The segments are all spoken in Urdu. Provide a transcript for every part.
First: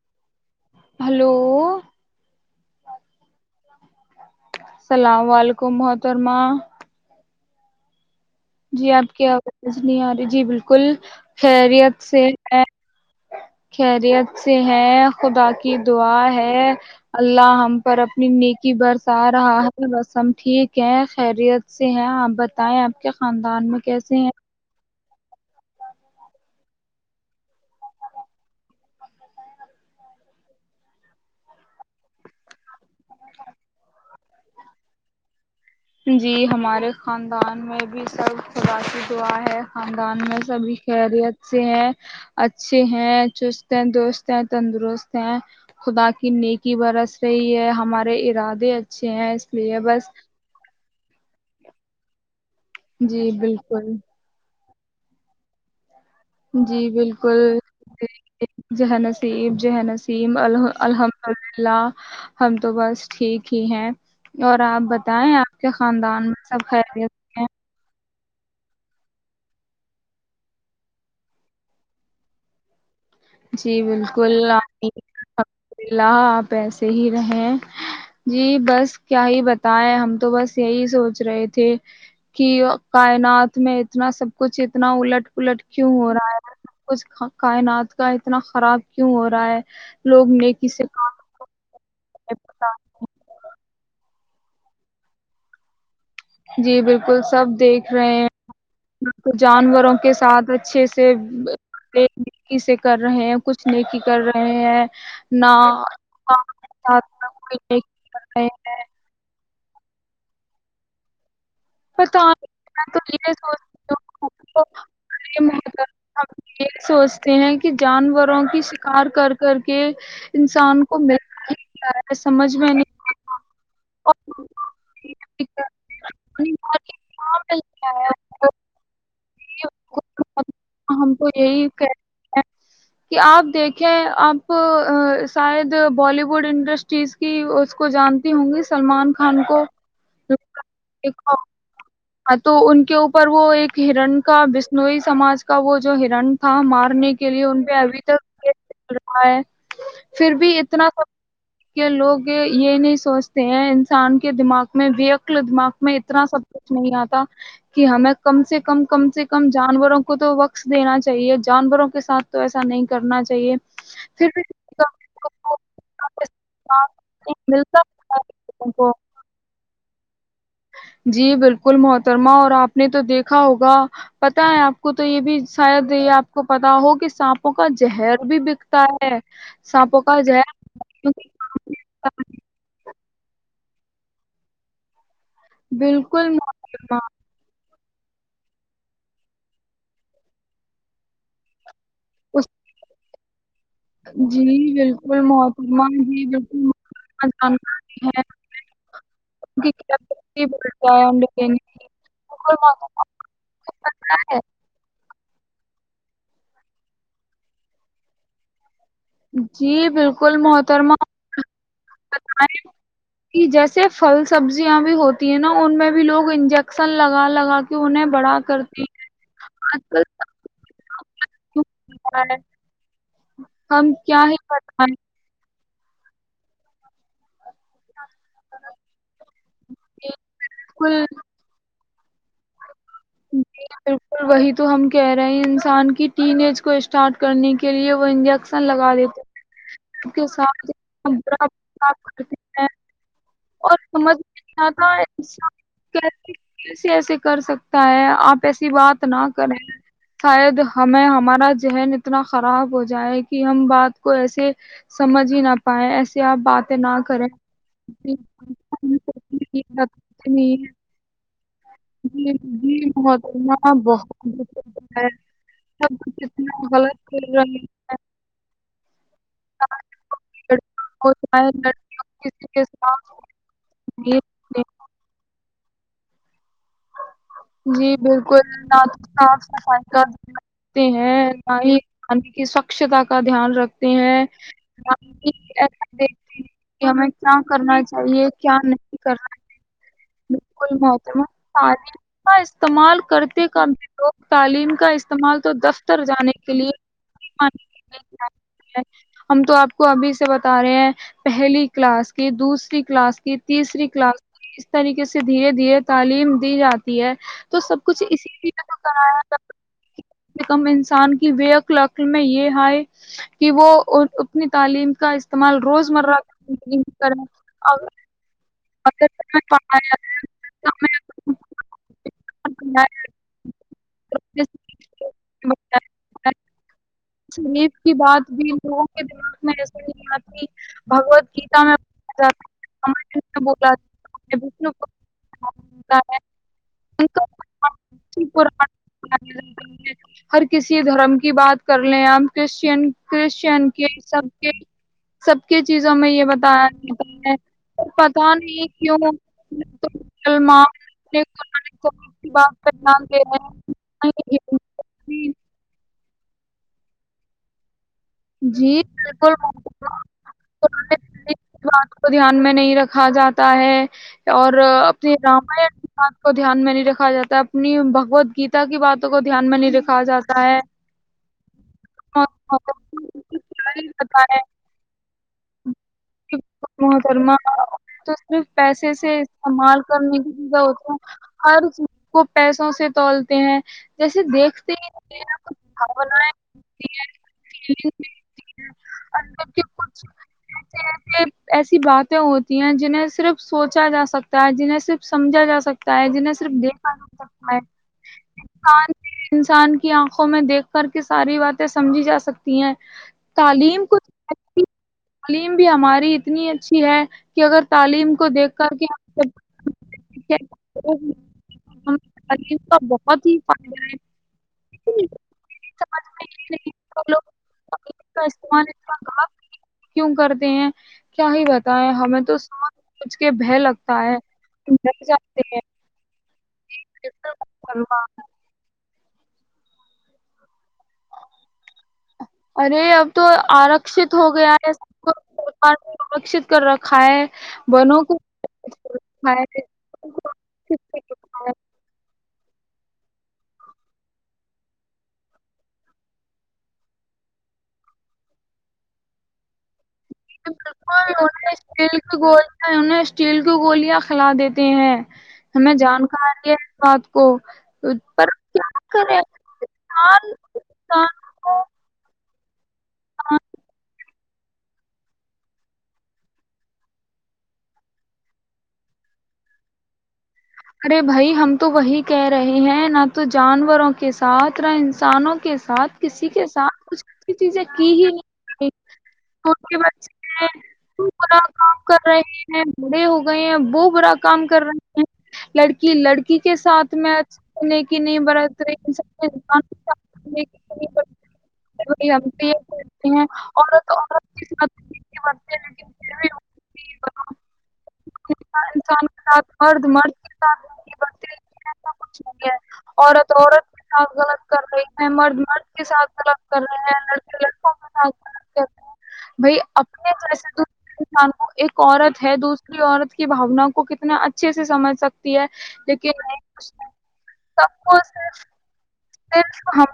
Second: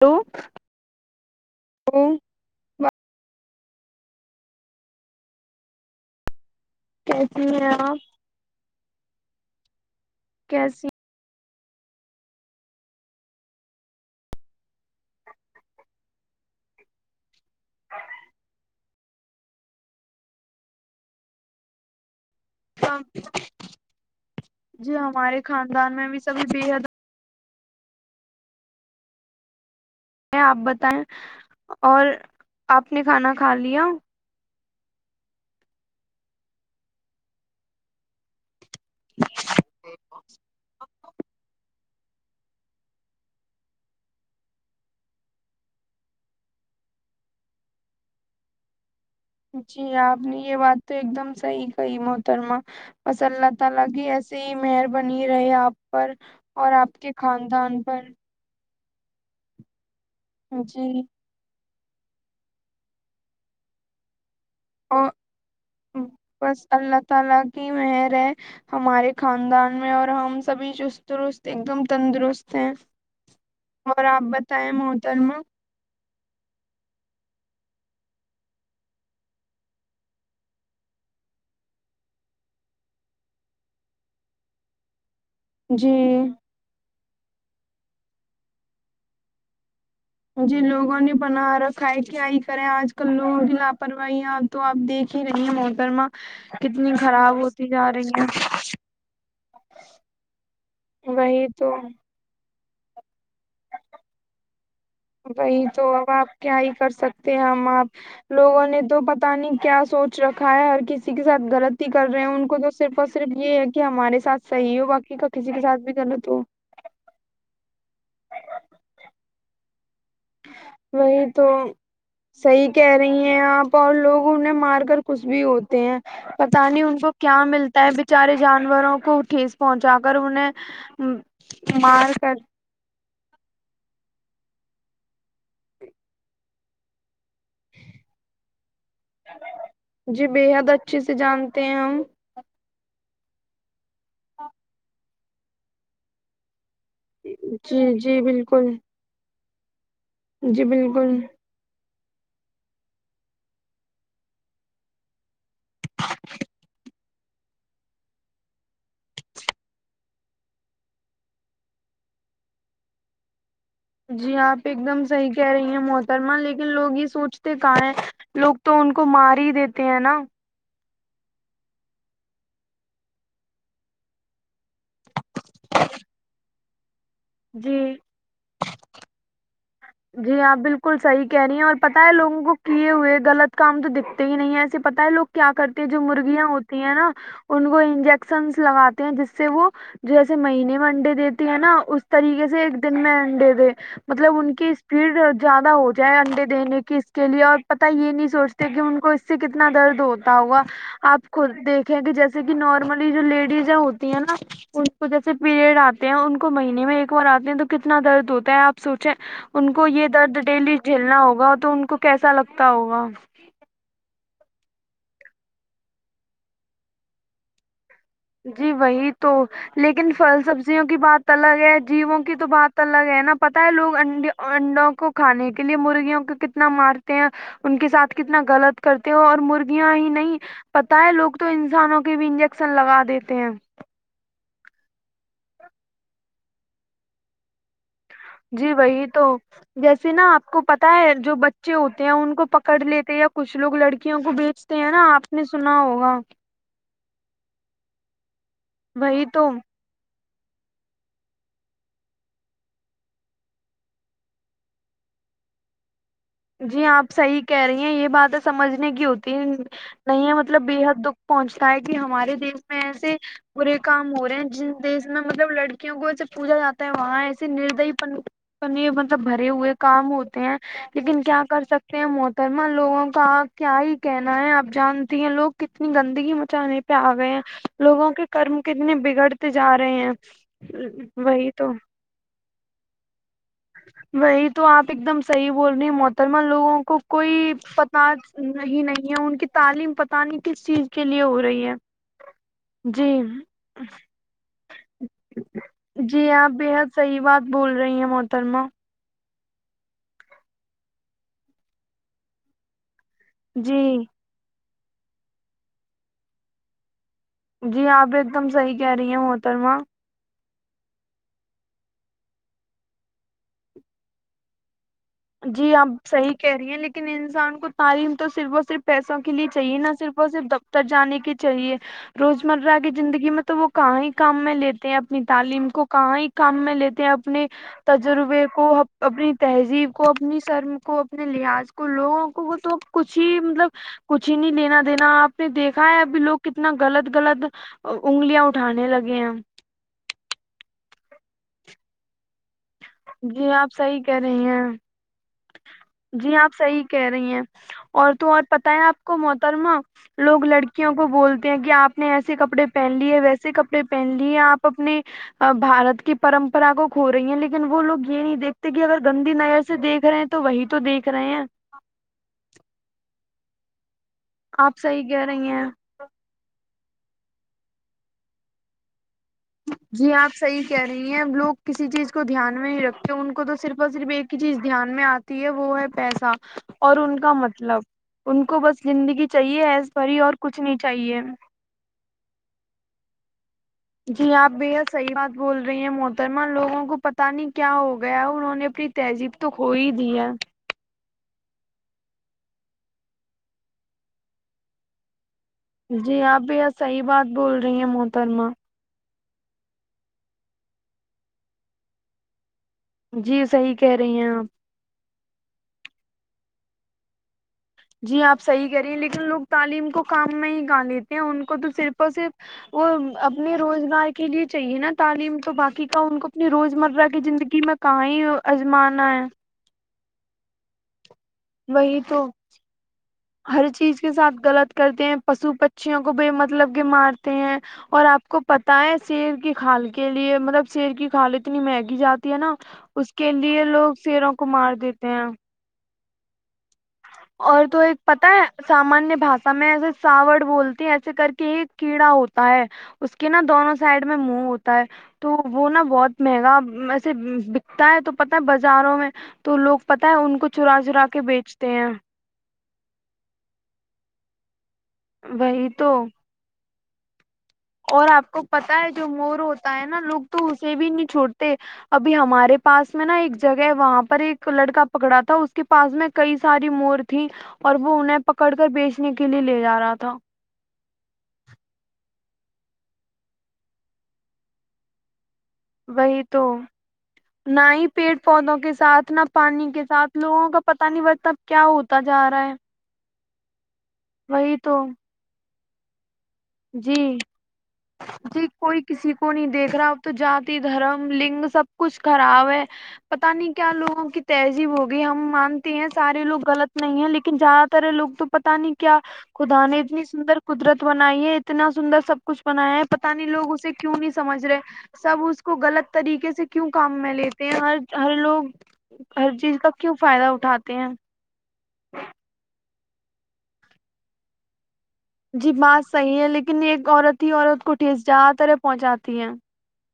ہلو ہلو ہ السلام ععلیکم محترما ایسی ہیں آپ جی آپ کے نہیں آاری جی بالکل کیسی خیریت سے ہے خیریت سے ہے خدا کی دعا ہے اللہ ہم پر اپنی نیکی برس آ رہا ہے بس ہم ٹھیک ہے خیریت سے ہے بتائیں آپ کیا خاندان میں کیسے ہیں جی ہمارے خاندان میں بھی سبھی بے حد آپ بتائیں اور آپ نے کھانا کھا لیا جی ہمارے خاندان میں بھی سب خاش دعا ہے خاندان میں سبھی خیریت سے ہیں اچھے ہیں چست ہیں دوست ہیں تندرست ہیں خدا کی نیکی برس رہی ہے ہمارے ارادے اچھے ہیں اس لیے جی بس آپ نے یہ بات تو ایک دم سحی کئی مترم بس جی اللہ تعالی بالکل کی ایسی ہی میئر بنی رہے آپ پر اور جی آپ کے بالکل خاندان پر جہ نصیب جہ نسی یم ال جی الحمد ال للہہ ہم تو بس ٹھیک ہی ہیں اور آپ اور بتائیں آپ کے خاندان میں سب بس اللہ خیریت تعالی ہیں کی مہر ہے ہمارے خاندان میں اور ہم سبھی چسترست ایک دم تندرست ہیں جی اور آپ بالکل بتائیں محترمہ اللہ آپ ایسے ہی رہے جی بس کیا ہی بتائے ہم تو بس یہی سوچ رہے تھے کہ کائنات میں اتنا سب کچھ اتنا الٹ پلٹ کیوں ہو جی رہا ہے کچھ کائنات کا اتنا خراب کیوں ہو رہا ہے لوگ جی نیکی سے لگوں نے کام بنر کائی کیا ہی نہیں کریں پتا۔ آج کل لوگ بھی لاپر بھائی یہاں تو آپ دیکھ ہی رہی ہیں محکرما جی بالکل سب دیکھ رہے ہیں جانوروں کے ساتھ اچھے سے وہی تو کس سے کر رہے ہیں کچھ نہیں کی کر رہے ہیں نہ وہی تو اب آپ کیا ہی کر ساتھ نہ سکتے ہیں کوئی ہم نیکی کر آپ رہے لوگوں ہیں نے تو پت نہیں کیا سوچ رکھا ہے ہر کسی کے ساتھ غلط ہی کر پتہ رہے ہیں ان کو نہیں تو میں صرف اور صرف یہ ہے کہ سوچتی ہمارے ہوں سھ کہ صحیح ہو باقی کا کسی ہمارے کے ساتھ بھی محترم غلط ہو ہم یہ سوچتے ہیں جانوروں کی شکار کر کر کے انسان کو مل وہی تو ہے سمجھ میں صحیح نہیں کہہ رہی ہیں آپ آتا لوگ اور پت نہیں ان کو کیا ملتا ہے بچارے جانوروں کو ٹھیس پہنچا کر انہیں ہم کو یہی مار کر کہتے ہیں کہ آپ دیکھیں آپ شاید بالی ووڈ انڈسٹریز کی اس کو جانتی ہوں گی سلمان خان کو جی بےحد اچھے سے دیکھا جانتے ہیں ہم ہاں تو ان کے اوپر وہ ایک ہرن کا بسنوئی سماج کا وہ جو ہرن تھا مار کرنے کے لیے ان پہ جی ابھی جی تک بالکل چل رہا ہے پھر بھی جی اتنا بالکل کہ لوگ یہ نہیں سوچتے ہیں انسان کے دماغ میں وکل دماغ میں اتنا سب کچھ نہیں آتا کہ ہمیں کم سے کم کم سے کم جانوروں کو تو وقص دینا چاہیے جانوروں کے ساتھ تو ایسا نہیں کرنا چاہیے پھر جی بھی آپ ملتا ایک دم صحیح کہہ رہی ہیں محترما لیکن لوگ یہ سوچتے کہ ہے لوگ تو ان کو مار ہی دیتے ہیں نا جی بالکل محترمہ اور آپ نے تو دیکھا ہوگا پتا ہے آپ کو تو یہ بھی شاید یہ آپ کو پتا وہ کس سانپوں کا جی زہر بھی بکتا ہے سانپوں کا جی زہر آپ بالکل صحیح کہہ رہی ہیں اور پتہ ہے لوگوں کو کیے ہوئے غلط کام تو دکھتے ہی نہیں ہے ایسے پتا ہے لوگ کیا کرتی ہیں جو بالکل مرغیاں ہوتی ہیں محترمہ نا ان کو ن لگاتے ہیں جس سے وہ جے مہینے منڈے دیتے ہیں نا اس طریقے سے ایک دن میں مڈے د مطلب جی ان کہ اسپیڈ بالکل زیادہ محترمہ ہو جائے جی انڈے بالکل محترمہ دینے کی اس کے لیے اور پت جانکاری یہ ہے نہیں سوچتے کہ ان کو اس سے کتنا کہ کیا درد ہوتا کتنی ہوا بڑھتا ہے آپ انڈے خود دینے دیکھیں کہ جیسے کہ بالکل محترمہ نارملی جو لیڈیز ہوتی ہیں نا ہے ان کو جیسے پیریڈ ہیں ان کو مہینے میں ایک بار آتے ہیں تو کتنا درد ہوتا ہے آپ سوچیں ان کو جی یہ بالکل درد ڈیلی محترمہ جھیلنا ہوگا تو ان کو کیسا لگتا ہوگا کہ جیسے پھل سبزیاں بھی ہوتی ہیں نا ان میں بھی لوگ انجیکشن لگا لگا کے انہیں بڑا جی کرتے ہیں وہی تو آج لیکن کل فھل سبزی وں کی بات الگ کیوں ہے ہو جیووں رہا کی ہے، تو بات الگ ہے نا پت ہے ہم لوگ کیا انڈ ہی انڈوں بتائیں کو کھانے کی کے لیے مرغیوں کو کتنا مارتے ہیں ان کے ساتھ کتنا غلط کرتے ہو اور مرغیاں ہی گے۔ نہیں پتا بالکل ہے لوگ تو انسانوں بھی انجیکشن لگایا جی بالکل وہی تو تو ہم کہہ رہے ہیں انسان کی ٹین ایج کو اسٹارٹ کرنے کے لیے وہ انجیکشن جی لگا وہی تو دیتے ہیں جیسے اس نا کے آپ کو ساتھ پتا اتنا ہے جو برا بچے برتاؤ ہوتے ہیں ان کرتے کو ہیں پکڑ لیتے یا کچھ لوگ اور سمجھ لڑکیوں کو میں نہیں بیچتے ہیں آتا نا آپ نے انسان سنا ہوگا کیسے کیسے ایسے کر سکتا آپ ایسی بات نہ وہی تو کریں شاید ہمیں ہمارا ذہن اتنا خراب ہو جائے کہ ہم بات کو ایسے سمجھ ہی نہ پائے ایسے آپ باتیں جی نہ آپ کریں صحی کہہ رہی ہیں یہ باتیں سمجھنے کی ہوتی ہے نہیں مطلب بےحد دکھ پہنچتا ہے کہ جی ہمارے دیش جی میں ایسے محترمہ برے کام بہت ہو رہے ہیں جن دقت ہے دیش میں مطلب سب لڑکیوں کو ای سے پوچھا کتنا جاتا ہے غلط وہاں کر رہے ایسے ہیں نرد پن مطلب بھرے ہوئے چاہے کام ہوتے ہیں لڑکا ہو لیکن کیا چاہے کر لڑکی سکتے ہو ہیں کسی کے محترمہ لوگوں ساتھ کا کیا ہی نہیں کہنا ہے رہتے آپ جانتی ہیں لوگ کتنی گندگی مچانے پیاس جی بالکل نہ تو صاف بگڑتے جا صفائی کا رہے ہیں دھیان رکھتے ہیں وہی نہ تو ہی پانی کی سخ اکتا کا دھیان رکھتے ہیں وہی تو آپ ایک نہ دم ہی صحیح بول ایسا رہے محترمہ دیکھتے ہیں لوگوں کہ کو ہمیں کیا کوئی کرنا پتا چاہیے کیا نہیں نہیں ہے کرنا ان کی تعلیم پت ہے۔ نہیں کس بالکل چیز کے لیے محترمہ ہو رہی ہے تعلیم کا استعمال جی کرتے کا بھیوگ تعلیم کا استعمال تو دفتر جی جانے کے لیے کررما ہم تو آپ کو ابھی سے بتا رہے ہیں پہلی کلاس کی دوسری کلاس کی جی تیسری کلاس طریقے سے دھیرے دھیرے تعلیم دی جاتی تی ہے تو سب جی کچھ آپ ایک اسی دم لیے تو صحیح کہہ رہی کرایا ہیں جاتا محترما ہے کہ کم کم انسان کی بیق عقل میں یہ ہےئے کہ وہ اپنی تعلیم کا استعمال جی آپ روزمرہ صحیح کی کہہ رہی ہیں زندگی میں لیکن کریں انسان کو اور تعلیم تو صرف اور صرف اگر پیسوں کے لیے ہمیں چاہیے نہ پڑھایا صرف اور صرف دفتر جانے کی چاہیے روز مرہ کی جائے، زندگی میں تو وہ کہاں ہی کام میں لیتے ہیں اپنی تعلیم کو کہاں ہی کام میں لیتے ہیں اپنے سیپ کی بات تجربے بھی کو لوگوں کے اپنی دماغ میں ایسا تہذیب نہیں کو اپنی آتی شرم کو بھگوت اپنے گیتا لحاظ میں کو بولا جاتا لوگوں کو وہ ہے، تو رامائن کچھ ہی میں بولا مطلب جاتا کچھ ہے، ہی نہیں وشنو لینا دینا آپ نے دیکھا ہے ابھی لوگ کتنا ان غلط غلط کا انگلیاں اٹھانے لگے ہیں ہر کسی دھرم کی بات کر لیں آپ کرشچین جی کرسچین آپ کے صحیح کہہ سب رہی کے ہیں سب کے چیزوں میں یہ جی آپ بتایا صحیح کہہ جاتا رہی ہے ہیں اور تو پتا اور پت نہیں ہے کیوں آپ کو محترما لوگ مسلمان لڑکیوں کو اپنے بولتے ہیں کہ قرآن آپ کریم نے کی ایسے بات کپڑے پہ پہن دھیان لیے ہے دے ویسے کپڑے رہے پہن لی ہے آپ اپنے ہیں کی پرمپرا کو کھو رہی ہے لیکن وہ لو جی بالکل رہے ہیں تو وہی تو دیکھ رہے ہیں بات کو دھیان میں نہیں رکھا جاتا ہے اور آپ صحیح اپنے کہہ رہی ہیں رامائن سات کو دھیان میں نہیں رکھا جاتا اپنی بگوت گیتا کی بات جی آپ صحیح کہہ رہی ہیں لوگ کسی چیز کو دھیان میں ہی رکھتے ان کو تو صرف اور صرف ایک ہی ہے چیز دھیان میں آتی ہے وہ ہے پیسہ کہ اور ان کا محترمہ مطلب تو ان صرف کو بس پیسے سے زندگی چاہیے استعمال ایز کرنے بری کی اور چیزیں کچھ نہیں ہوتی چاہیے توولتے ہیں جیسے جی آپ بے دیکھتے ہی حد صحیح نہیں بات ہیں کچھ بول رہی ہیں بھاونائیں محترما لوگوں کو ملتی ہیں پتا نہیں کیا فیلنگ ہو گیا انہوں ملتی نے ہیں اپنی تہذیب تو اندر کے کھو ہی کچھ دی ہے ایسے ایسی باتیں ہوتی ہیں جنہیں صرف سوچا جا سکتا ہے جنہیں صرف سمجھ جا سکتا ہے جی جنہیں آپ صرف بےحد دیکھا صحیح جا بات سکتا ہے بول رہی ہیں محترما انسان انسان کی آنکھوں میں دیکھ کر کے ساری باتیں سمجھی جا سکتی ہیں جی صحیح تعلیم کہہ کو رہی ہیں آپ تعلیم بھی ہماری اتنی اچھی ہے کہ اگر تعلیم جی کو آپ دیکھ صحیح کر کے کریے لیکن لوگ تعلیم کو کام میں ہی کر ہم لیتے ہیں ان کو تو ہمیں صرف اور تعلیم صرف کا وہ بہت ہی اپنے فائدہ ہے روزگار کے لیے چاہیے نا لیکن یہ تعلیم تو باقی کا سمجھ ان میں کو یہ اپنی نہیں روز مرہ کہ کی لوگ ج زندگی میں کہ تعلیم ہی کا استعمال اتنا آزمانا ہے غلط کیوں کرتے ہیں کیا ہی بتائیں وہی تو ہمیں سمجھ سمجھ کے بھے ہر چیز لگتا کے ہے ساتھ غلط ڈر کرتے ہیں جاتے پشو پھوں کو ب مطلب کہ مارتے ہیں اور آپ کو پتا ہے شیر کی کھال کے لیے مطلب شیر کی کھالی اتنی مہنگی جاتی ہے نا ارے اب اس تو کے لیے لوگ آرکشت شیروں کو مار دیتے ہیں سرکت کر رکھ اور تو ایک پتا ہے سامانیہ باشا میں ایسے ساوڑ بولتی ہے آرکشت ایسے کر رکھا ہے کے ہی کیڑا ہوتا ہے اس کے نا دونوں سائڈ میں منہ ہوتا ہے تو وہ نا بہت مہنگا ویسے بکتا ہے تو پتہ ہے بازاروں میں تو لوگ پتا ہے ان کو چرا چرا بالکل کے انہیں بیچ اسٹیل کی گولیا انیں اسٹیل کی گوول کلا دیتے [unintelligible] ہیں وہی ہمیں تو جانکاری بات کو اور پر آپ کو کیا پتا ہے جو کرے مور ہوتا ہے نا لوگ انسان تو اسے بھی نہیں انسان چھوڑتے کو ابھی ہمارے پاس میں نا ایک جگہ ہے وہاں پر ایک لڑکا پکڑا تھا اس کے پاس میں کئی ساری مور تھی اور وہ انہیں پکڑ کر بیچنے کے لیے لے جا رہا تھا ارے بھائی ہم تو وہی کہہ رہے ہیں نہ تو جانوروں کے ساتھ نہ انسانوں کے ساتھ وہی کسی تو کے ساتھ کچھ اھی چیزیں نہ کی ہی پیڑ پودوں نہیں کے ساتھ نہ پانی کے ساتھ بچے لوگوں کا پتا نہیں بتا اپنا کیا کام ہوتا کر رہے جا رہا ہے ہیں بڑے ہو گئے ہیں بک [unintelligible] پورا کام وہی کر تو رہے ہیں لڑکی لڑکی کے ساتھ جی میں اچھی نیکی نہیں جی برت رہی کوئی ان کسی سب کو نہیں دیکھ رہا اب تو جات دھرم لنگ سب کچھ وہی ہم سے خراب یہ ہے کہتے ہیں پتا نہیں کیا عورت لوگوں کی عورت کے تہذیب ساتھ ہوگی نیکی ہم برتے مانتے لیکن ہیں پھر سارے بھی لوگ غلط نہیں ہے لیکن زیادہ تر لوگ تو پتا نہیں کیا انسان کے ساتھ خدا نے مرد اتنی مرد کے سندر ساتھ قدرت نیکی برتے بنائی ہے اتنا لیکن ایسا سندر سب کچھ نہیں بنایا ہے پتاہ نہیں عورت لوگ عورت اسے کے کیوں نہیں ساتھ سمجھ غلط رہے کر رہی ہے سب مرد اس کو مرد کے غلط ساتھ طریقے غلط سے کر کیوں رہے کام ہیں میں لڑکے لیتے ہیں لڑکوں ہر کے ساتھ ہر غلط کر لوگ رہے ہیں ہر چیز بھائی کا کیوں اپنے فائدہ جیسے اٹھاتے دوسرے ہیں انسان کو ایک عورت ہے دو عورت کی باونا کو کتنے اچھے سے سمج [unintelligible] جی بات صحیح ہے لیکن ایک عورت ہی عورت کو ٹھس جار طرح پہنچاتی ہے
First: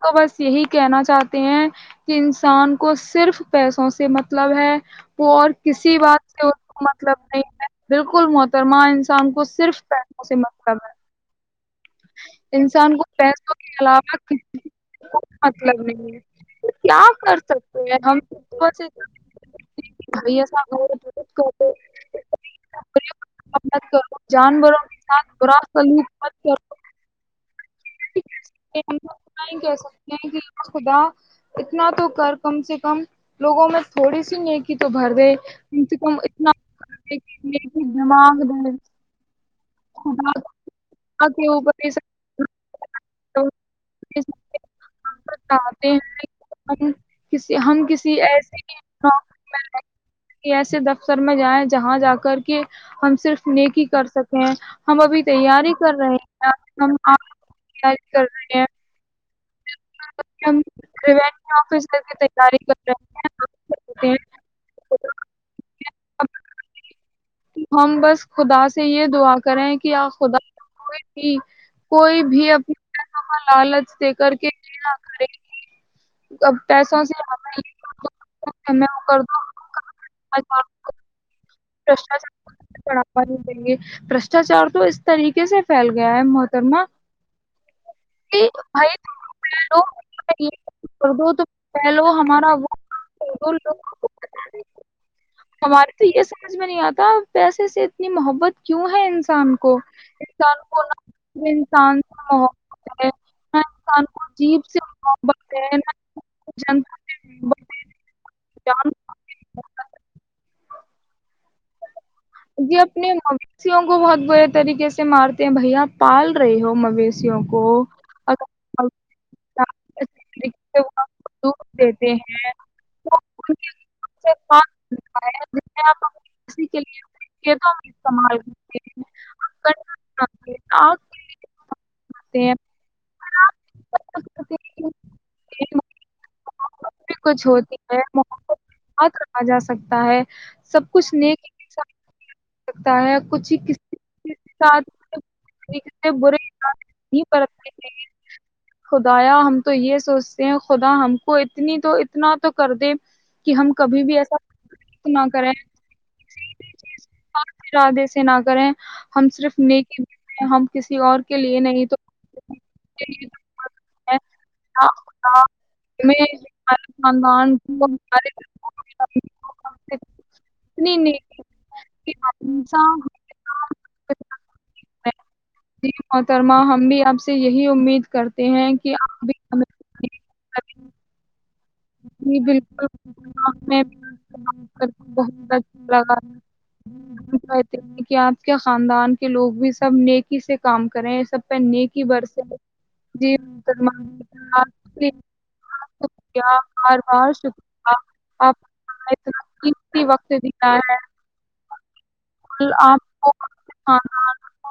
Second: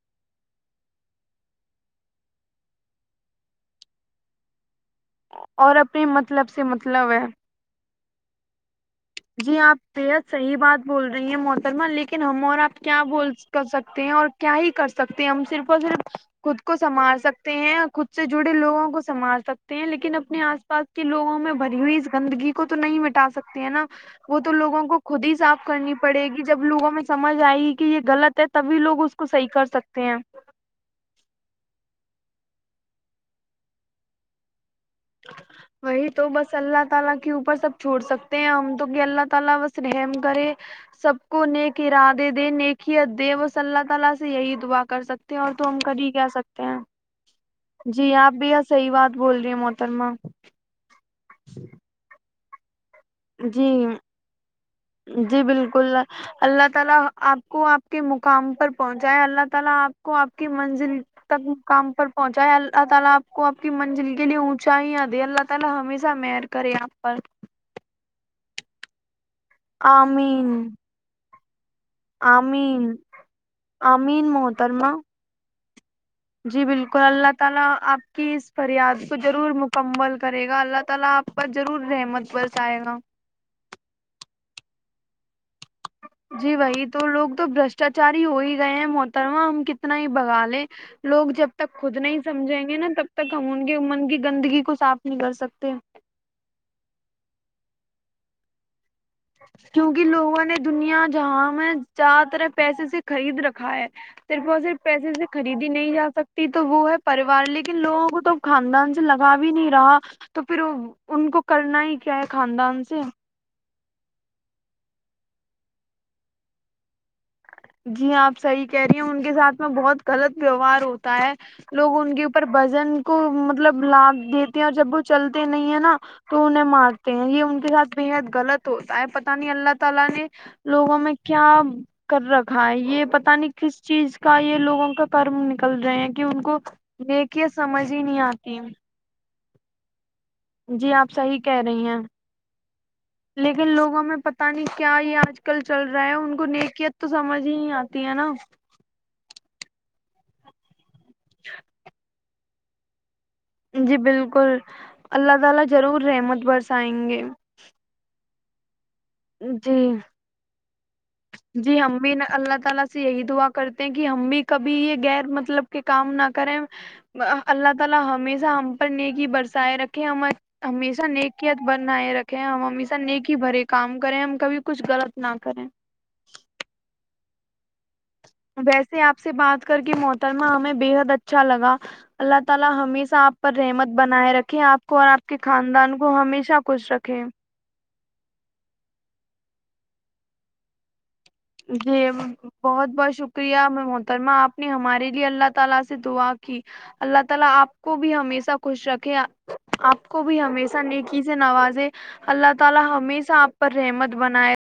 کو بس یہی کہنا چاہتے ہیں کہ انسان کو صرف پیسوں سے مطلب ہے وہ اور کسی بات سے اس کو مطلب نہیں ہے بالکل محترماں انسان کو جی آپ صرف پیسوں بےحد سے صحی مطلب بات بول رہی ہیں مو برما لیکن ہم اور ہے آپ انسان کیا کو بول پیسوں کر کے سکتے ہیں علاوہ اور کیا کسی ہی کر سے سکتے کوئی ہم صرف اور مطلب نہیں صرف ہے خود کو کیا سنوار کر سکتے ہیں خود ہم سے جڑے تو لوگوں بس کو سنھار سکتے ہیں لیکن اپنے بھیا آس صاحب پاس کے مدد لوگوں میں کرو بری ہوئی اس گندگی کو تو نہیں مٹا سکتے ہیں مت نا کرو وہ تو جانوروں لوگوں کے کو خود سات ہی برا صاف کرنی سلیت پڑے گی کرو جب لوگوں میں سمجھ آئے گ کہ یہ ٹھیک غلط ہے تبھی ہم لوگ اس کو صحیح نہیں کر کہہ سکتے ہیں کہ یا خدا اتنا تو کر کم سے کم لوگوں میں تھوڑی سی نیکی تو بھر دے کم سے وہی کم تو اتنا بس اللہ کر تعالی دے کے کہ اوپر سب نیکی چھوڑ سکتے دماغ ہیں دے ہم تو کہ اللہ تعالی رحم خدا کرے سب خدا کچھ کے انہیں اوپر کی یہ راہ دے نیکی دے سب مص اللہ تعالی سے یہی دعا کر سکتے ہیں اور تو ہم چاہتے ہیں کبھی کہہ سکتے کہ ہیں ہم کسی ہم جی کسی اپ بھی ایسے صحیح بات بول رہی ہیں ہاں سر میں جائیں جہاں جا کر کے ہم صرف جی نیک ہی کر سکے ہیں ہم ابھی جی تیاری کر بالکل رہے ہیں اللہ تعالی اپ کو اپ کے تیاری کر مقام رہے ہیں پر پہنچائے اللہ تعالی اپ کو اپ کی ہم منزل ریونیو مقام آفیسر پر کی پہنچائے تیاری کر اللہ تعالی اپ کو اپ کی رہے منزل ہیں کے لیے اونچایاں دے اللہ تعالی ہمیشہ خیر کرے اپ پر ہم بس خدا سے یہ دعا کریں کہ آپ خدا آمین ج کوئی بھی آمین اپنیاں لالچ دے آمین کر کے محترمہ نہ کرے گ جی بالکل اللہ تعالی کر اپ کے دو اس ہمیں فریاد وہ کو کر ضرور مکمل کرے گا دو اللہ تعالی اپ پر ضرور رحمت بشٹاچار برسائے گا بڑھاوا نہیں دیں گے بشٹاچار تو اس طریقے سے پھیل گیا ہے جی محترما وہی تو لوگ تو برشٹاچار ہی ہو کہ ہی گئے ہیں بھائی تم محترمہ ہم پہلو کتنا ہی بگا لے یہ کر لوگ دو تو جب تک خود پہلو نہیں ہمارا سمجھیں وہ گے نا تب کر تک ہم دو ان کے لوگوں امن کو کی پتہ گندگی نہیں۔ کو صاف نہیں کر سکتے ہمارے اپنی محبت کیوں ہے انسان کو کیونکہ لوگوں نے انسان کو دنیا نہ جہاں میں انسان جیادہ سے ترح پیسے سے محبت ہے خرید نہ رکھا ہے انسان کو صرف اور جیب صرف پیسے سے محبت خریدی ہے نہیں نہ جا سکتی تو وہ ہے جنتا سے پریوار محبت لیکن لوگوں کو تو ا ہے، جان خاندان سے لگا بھی نہیں محبت رہا تو پھر ان کو کرنا ہی کیا ہے جی خاندان سے اپنے مسیوں کو بہت برے طریقے سے مارتے ہیں بھیا پال رہے ہو مویشیوں کو جی آپ اگر صحیح کہہ رہی مویشی ہیں ان کے ساتھ میں بہت اچھے غلط طریقے سے ویوہار وہ آپ ہوتا کو ہے دودھ لوگ دیتے ان کے اوپر ہیں وزن وہ کو ان کے مطلب لھ دودھ سے دیتے ہیں اور پال جب وہ بنتا چلتے نہیں ہے جسے نا آپ اپنی تو انہیں کسی کے لیے مارتے اپنے یہ ان کے کھیتوں میں ساتھ بےحد استعمال غلط کرتے ہوتا ہیں ہے پتا نہیں اللہ آپ تعالا گننا نے بناتے ہیں، آگ لوگوں میں کے لیے کیا استعمال کر کرتے رکھ ہیں، یہ پتا پر نہیں کس آپ چیز کا کرتے یہ ہیں لوگوں کا کرم کہ نکل رہے ہیں کہ ان کو محبت بھی لیک کے سمجھ ہی نہیں آتی ا جا سکتا ہے سب جی آپ کچھ صحیح نیک کہہ رہی ہیں سکتا ہے کچھ ہی لیکن کسی لوگوں میں کے پتا نہیں ساتھ کیا یہ آج کل چل طریقے رہا سے ہے برے ان کو ارادے نکیت تو نہیں سمجھ ہی برتنے ہی چاہیے آتی ہے نا سے خدا ہم کو اتنی تو اتنا تو کر دے کہ ہم جی کبھی بھی ایسا بالکل کچھ نہ اللہ کریں تعالا ضرور رحمت برس سائیں گے خاص ارادے نہ کریں ہم صرف جی نیک ہم کسی اور کے لیے جی نہیں تو ہم بھی اللہ تعالا سے یہی دعا کرتے ہیں کہ اے ہم بھی کبھی یہ غیر خدا، مطلب کہ کام ہمیں نہ کریں ہمارے خاندان اللہ کو تعالا ہمارے ہمیشہ گھر کو، ہم پر نیکی ہم برسائے سے رکھے اتنی ہمیشہ نیکی نیکیا بنائے کہ رکھے ہم ہمیشہ نیک ہمارے ہی بھرے کام کریں ہم ساتھ کبھی کچھ غلط نہ کریں جی محترما ہم بھی آپ سے یہ ویسے آپ سے ہمیں بات کر کے محترمہ ہمیں بےحد اچھا لگا ج اللہ تعالی ہمیشہ آپ پر بالکل رحمت بنائے رکھے آپ کو اور بت آپ کے اچھا خاندان لگا کو ہمیشہ خوش ہم رکھے کہتے ہیں کہ آپ کے خاندان کے لوگ لوگ بھی سب نیکی سے کام کرے جی بہت بہت شکریہ میں محترمہ آپ نے ہمارے لیے اللہ تعالا سے دعا شکریہ بار اللہ بار تعالا آپ شکریہ کو بھی آپ ہمیشہ خوش نے ہمیں رکھے اتنا قیمتی آپ کو وقت بھی دیا ہمیشہ ہے نیکی سے نوازے اللہ تعالا آپ ہمیشہ کو آپ پر کے رحمت خاندان بنائے